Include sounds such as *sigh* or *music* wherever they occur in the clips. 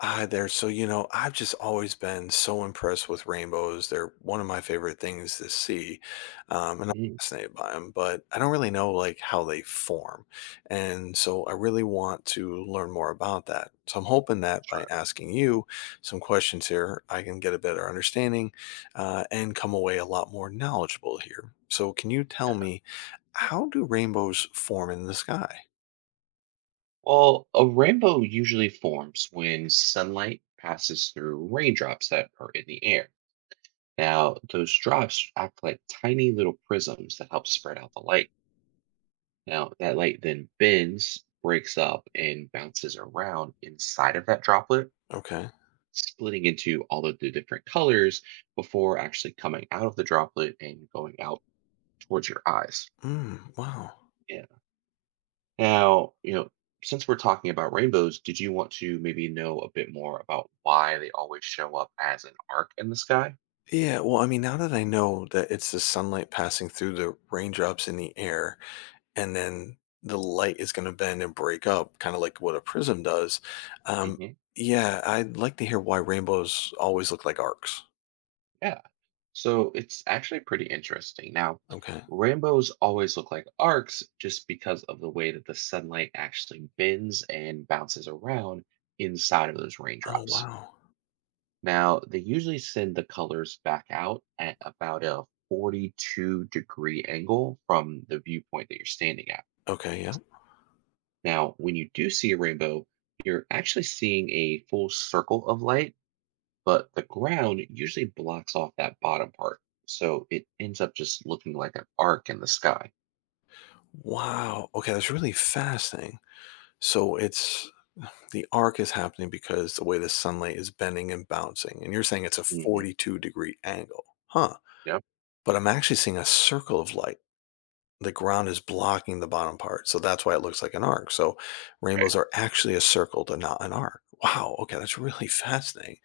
Ah, there. I've just always been so impressed with rainbows. They're one of my favorite things to see. And I'm Mhm. fascinated by them, but I don't really know like how they form. And so I really want to learn more about that. So I'm hoping that by Sure. asking you some questions here, I can get a better understanding and come away a lot more knowledgeable here. So can you tell me, how do rainbows form in the sky? Well, a rainbow usually forms when sunlight passes through raindrops that are in the air. Now, those drops act like tiny little prisms that help spread out the light. Now, that light then bends, breaks up, and bounces around inside of that droplet, Okay. splitting into all of the different colors before actually coming out of the droplet and going out towards your eyes. Mm, wow. Now, since we're talking about rainbows, did you want to maybe know a bit more about why they always show up as an arc in the sky? Yeah, well, I mean, now that I know that it's the sunlight passing through the raindrops in the air, and then the light is going to bend and break up, kind of like what a prism does. Um, Hmm. yeah, I'd like to hear why rainbows always look like arcs. Yeah. So it's actually pretty interesting. Now, Okay. rainbows always look like arcs just because of the way that the sunlight actually bends and bounces around inside of those Oh, raindrops. wow. Now, they usually send the colors back out at about a 42-degree angle from the viewpoint that you're standing at. Okay. Yeah. Now, when you do see a rainbow, you're actually seeing a full circle of light, but the ground usually blocks off that bottom part. So it ends up just looking like an arc in the sky. Wow. Okay. That's really fascinating. So it's The arc is happening because the way the sunlight is bending and bouncing. And you're saying it's a Hmm. 42-degree angle. Huh. Yep. But I'm actually seeing a circle of light. The ground is blocking the bottom part, so that's why it looks like an arc. So Right. rainbows are actually a circle to not an arc. Wow, okay, that's really *laughs* fascinating.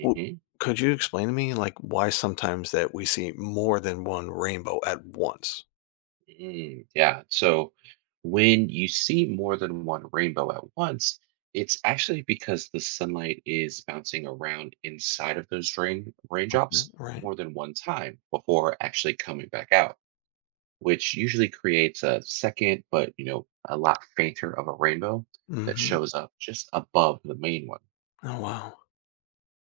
Well, could you explain to me like why sometimes that we see more than one rainbow at once? Mm. Yeah. So when you see more than one rainbow at once, it's actually because the sunlight is bouncing around inside of those rain Okay, raindrops right. more than one time before actually coming back out, which usually creates a second, but a lot fainter of a rainbow that Hmm. shows up just above the main one. Oh wow.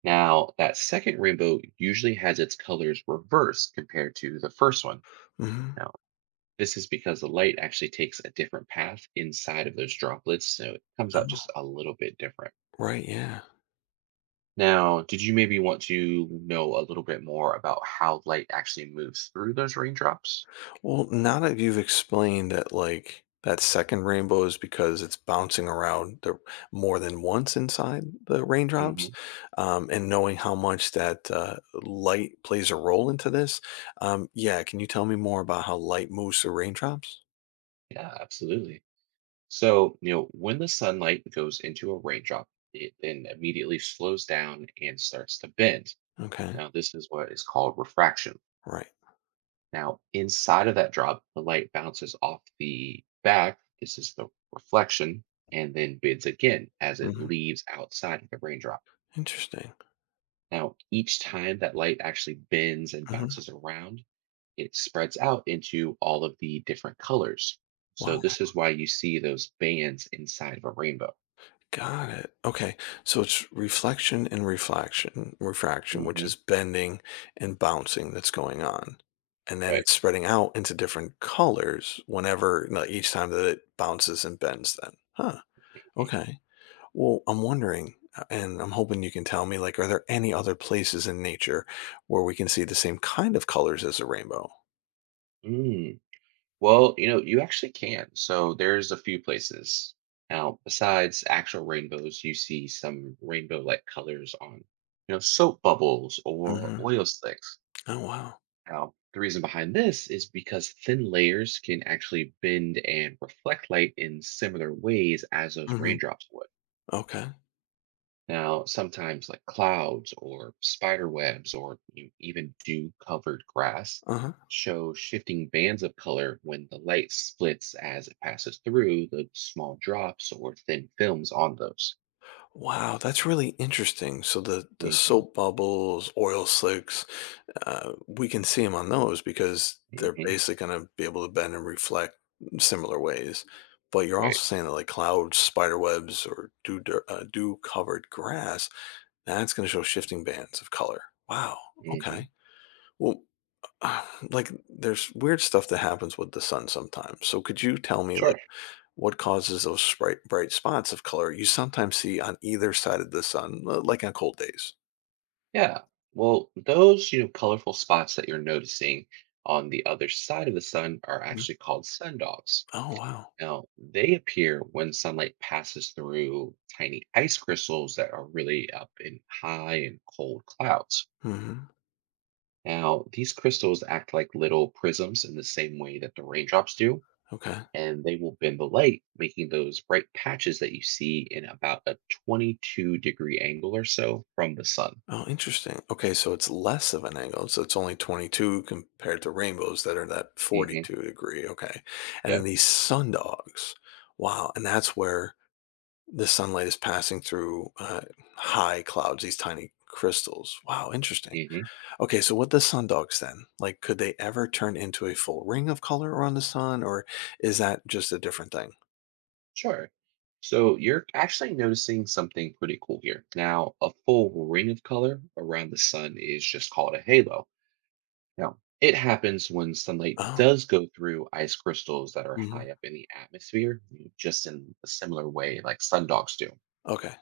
Now, that second rainbow usually has its colors reversed compared to the first one. Hmm. Now, this is because the light actually takes a different path inside of those droplets, so it comes out just Oh, a little bit different. right, yeah. Now, did you maybe want to know a little bit more about how light actually moves through those raindrops? Well, now that you've explained that, like, that second rainbow is because it's bouncing around more than once inside the raindrops, Hmm. And knowing how much that light plays a role into this, yeah, can you tell me more about how light moves through raindrops? Yeah, absolutely. So, when the sunlight goes into a raindrop, it then immediately slows down and starts to bend. Okay, Now, this is what is called refraction. right. Now, inside of that drop, the light bounces off the back. This is the reflection, and then bends again as it Hmm. leaves outside of the raindrop. Interesting. Now, each time that light actually bends and Hmm. bounces around, it spreads out into all of the different colors. So, Wow. this is why you see those bands inside of a rainbow. Got it. Okay. So it's refraction, which Hmm. is bending and bouncing that's going on. And then Right. it's spreading out into different colors whenever, no, each time that it bounces and bends, then. Huh. Okay. Okay. Well, I'm wondering, and I'm hoping you can tell me, like, are there any other places in nature where we can see the same kind of colors as a rainbow? Mm. Well, you actually can. So there's a few places. Now, besides actual rainbows, you see some rainbow-like colors on, soap bubbles or Mm-hmm. oil slicks. Oh, wow. Now, the reason behind this is because thin layers can actually bend and reflect light in similar ways as those Mm-hmm. raindrops would. Okay. Now, sometimes like clouds or spider webs or even dew covered grass Uh huh. show shifting bands of color when the light splits as it passes through the small drops or thin films on those. Wow, that's really interesting. So the Hmm. soap bubbles, oil slicks, we can see them on those because they're Hmm. basically going to be able to bend and reflect in similar ways. But you're also Right. saying that like clouds, spider webs, or dew covered grass, that's going to show shifting bands of color. Wow. Hmm. Okay. Well, *sighs* like there's weird stuff that happens with the sun sometimes. So could you tell me like Sure. what causes those bright, bright spots of color you sometimes see on either side of the sun, like on cold days? Yeah. Well, those, colorful spots that you're noticing on the other side of the sun are Mhm. actually called sundogs. Oh, wow. Now, they appear when sunlight passes through tiny ice crystals that are really up in high and cold clouds. Mhm. Now, these crystals act like little prisms in the same way that the raindrops do, Okay. and they will bend the light, making those bright patches that you see in about a 22-degree angle or so from the sun. Oh, interesting. Okay, so it's less of an angle. So it's only 22 compared to rainbows that are that Hmm. 42 degree. Okay. And then Yep. these sun dogs. Wow. And that's where the sunlight is passing through high clouds, these tiny crystals. Wow. Interesting. Hmm. Okay, so what the sundogs then, like could they ever turn into a full ring of color around the sun, or is that just a different thing? Sure. So you're actually noticing something pretty cool here. Now, a full ring of color around the sun is just called a halo. Now, it happens when sunlight Oh, does go through ice crystals that are mhm, high up in the atmosphere, just in a similar way like sundogs do. okay.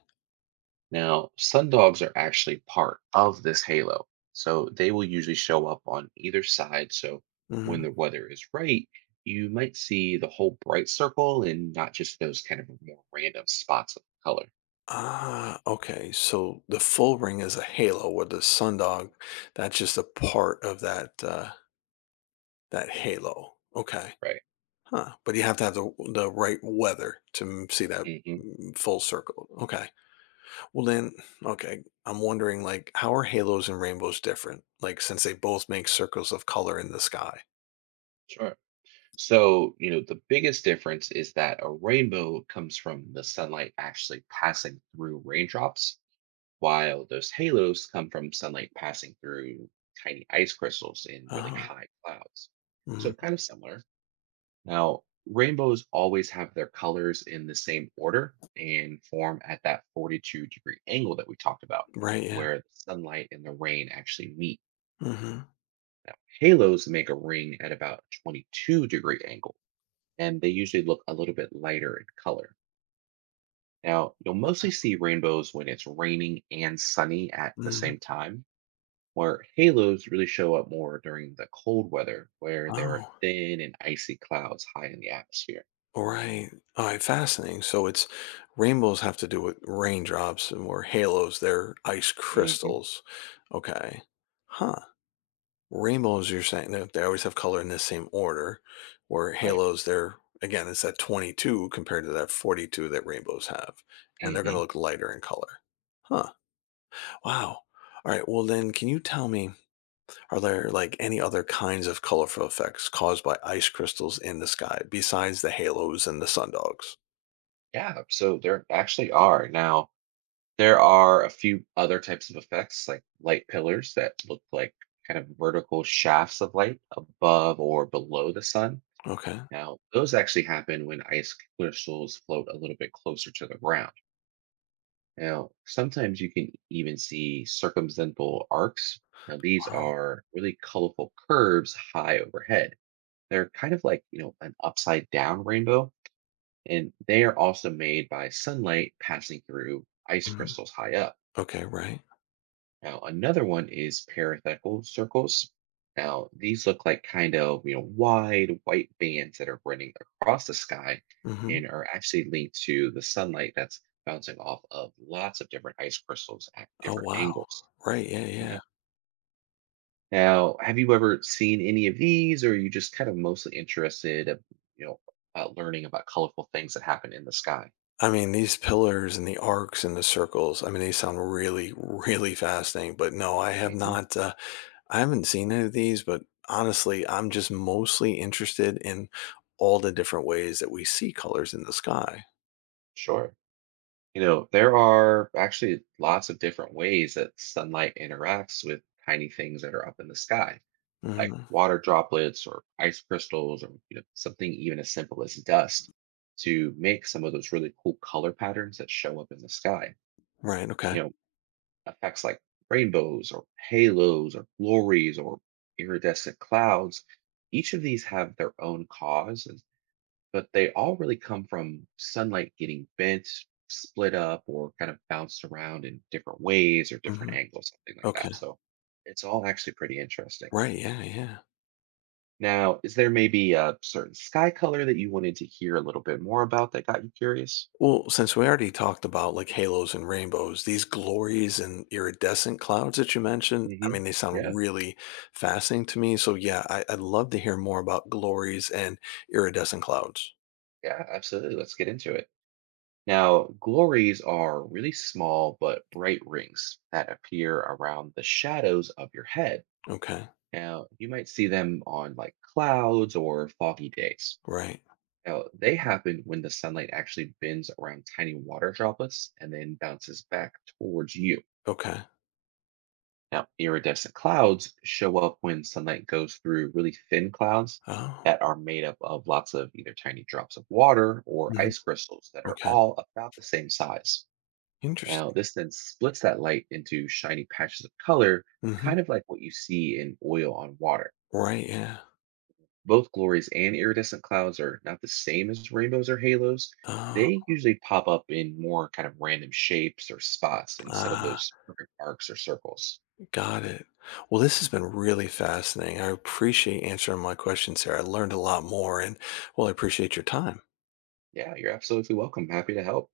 Now, sundogs are actually part of this halo, so they will usually show up on either side. So when Mhm. the weather is right, you might see the whole bright circle and not just those kind of more random spots of color, Ah, okay. So the full ring is a halo, where the sundog, that's just a part of that that halo. Okay, right? huh? But you have to have the right weather to see that Hmm. mm, full circle. Okay. Well then, okay. I'm wondering, like, how are halos and rainbows different? Like, since they both make circles of color in the sky. Sure. So, the biggest difference is that a rainbow comes from the sunlight actually passing through raindrops, while those halos come from sunlight passing through tiny ice crystals in really Oh, high clouds. So, mhm. kind of similar. Now, rainbows always have their colors in the same order and form at that 42-degree angle that we talked about, Right, yeah. where the sunlight and the rain actually meet. Mhm, Now, halos make a ring at about 22-degree angle and they usually look a little bit lighter in color. Now, you'll mostly see rainbows when it's raining and sunny at the mhm. same time, where halos really show up more during the cold weather, where there are Oh, thin and icy clouds high in the atmosphere. right. Alright, fascinating. So it's rainbows have to do with raindrops and where halos, they're ice Hmm. crystals. Okay. Huh. Rainbows, you're saying that they always have color in the same order, where Right. halos, they're again, it's that 22 compared to that 42 that rainbows have, and they're gonna Hmm. look lighter in color. Huh. Wow. Alright, well then, can you tell me, are there like any other kinds of colorful effects caused by ice crystals in the sky besides the halos and the sundogs? Yeah. So there actually are. Now, there are a few other types of effects, like light pillars that look like kind of vertical shafts of light above or below the sun. Okay. Now, those actually happen when ice crystals float a little bit closer to the ground. Now, sometimes you can even see circumdental arcs. Now, these Wow. are really colorful curves high overhead. They're kind of like, an upside down rainbow, and they are also made by sunlight passing through ice Mhm. crystals high up. Okay. Right. Now, another one is parenthetical circles. Now, these look like kind of, wide white bands that are running across the sky Hmm. and are actually linked to the sunlight that's bouncing off of lots of different ice crystals at Oh different wow. angles. Right. Yeah. Yeah. Yeah. Now, have you ever seen any of these or are you just kind of mostly interested, you know, about learning about colorful things that happen in the sky? I mean, these pillars and the arcs and the circles. I mean, they sound really, really fascinating. But no, I have Hmm. not. I haven't seen any of these. But honestly, I'm just mostly interested in all the different ways that we see colors in the sky. Sure. There are actually lots of different ways that sunlight interacts with tiny things that are up in the sky, like Hmm. water droplets or ice crystals or something even as simple as dust to make some of those really cool color patterns that show up in the sky. Right. Okay. You know, effects like rainbows or halos or glories or iridescent clouds. Each of these have their own cause and but they all really come from sunlight getting bent, split up, or kind of bounced around in different ways or different Hmm. angles, something like Okay. that. So it's all actually pretty interesting. Right. Yeah. Yeah. Now, is there maybe a certain sky color that you wanted to hear a little bit more about that got you curious? Well, since we already talked about like halos and rainbows, these glories and iridescent clouds that you mentioned, I Hmm. mean, they sound Yeah, really fascinating to me. So, yeah, I'd love to hear more about glories and iridescent clouds. yeah, absolutely. Let's get into it. Now, glories are really small but bright rings that appear around the shadows of your head. Okay. Now, you might see them on like clouds or foggy days. Right. Now, they happen when the sunlight actually bends around tiny water droplets and then bounces back towards you. Okay. Now, iridescent clouds show up when sunlight goes through really thin clouds Oh, that are made up of lots of either tiny drops of water or mhm, ice crystals that are okay. all about the same size. Interesting. Now, this then splits that light into shiny patches of color, Hmm. kind of like what you see in oil on water. Right. Yeah. Both glories and iridescent clouds are not the same as rainbows or halos. Oh, They usually pop up in more kind of random shapes or spots instead of ah, those perfect arcs or circles. got it. Well, this has been really fascinating. I appreciate answering my questions, Sarah. I learned a lot more, and well, I appreciate your time. Yeah, you're absolutely welcome. Happy to help.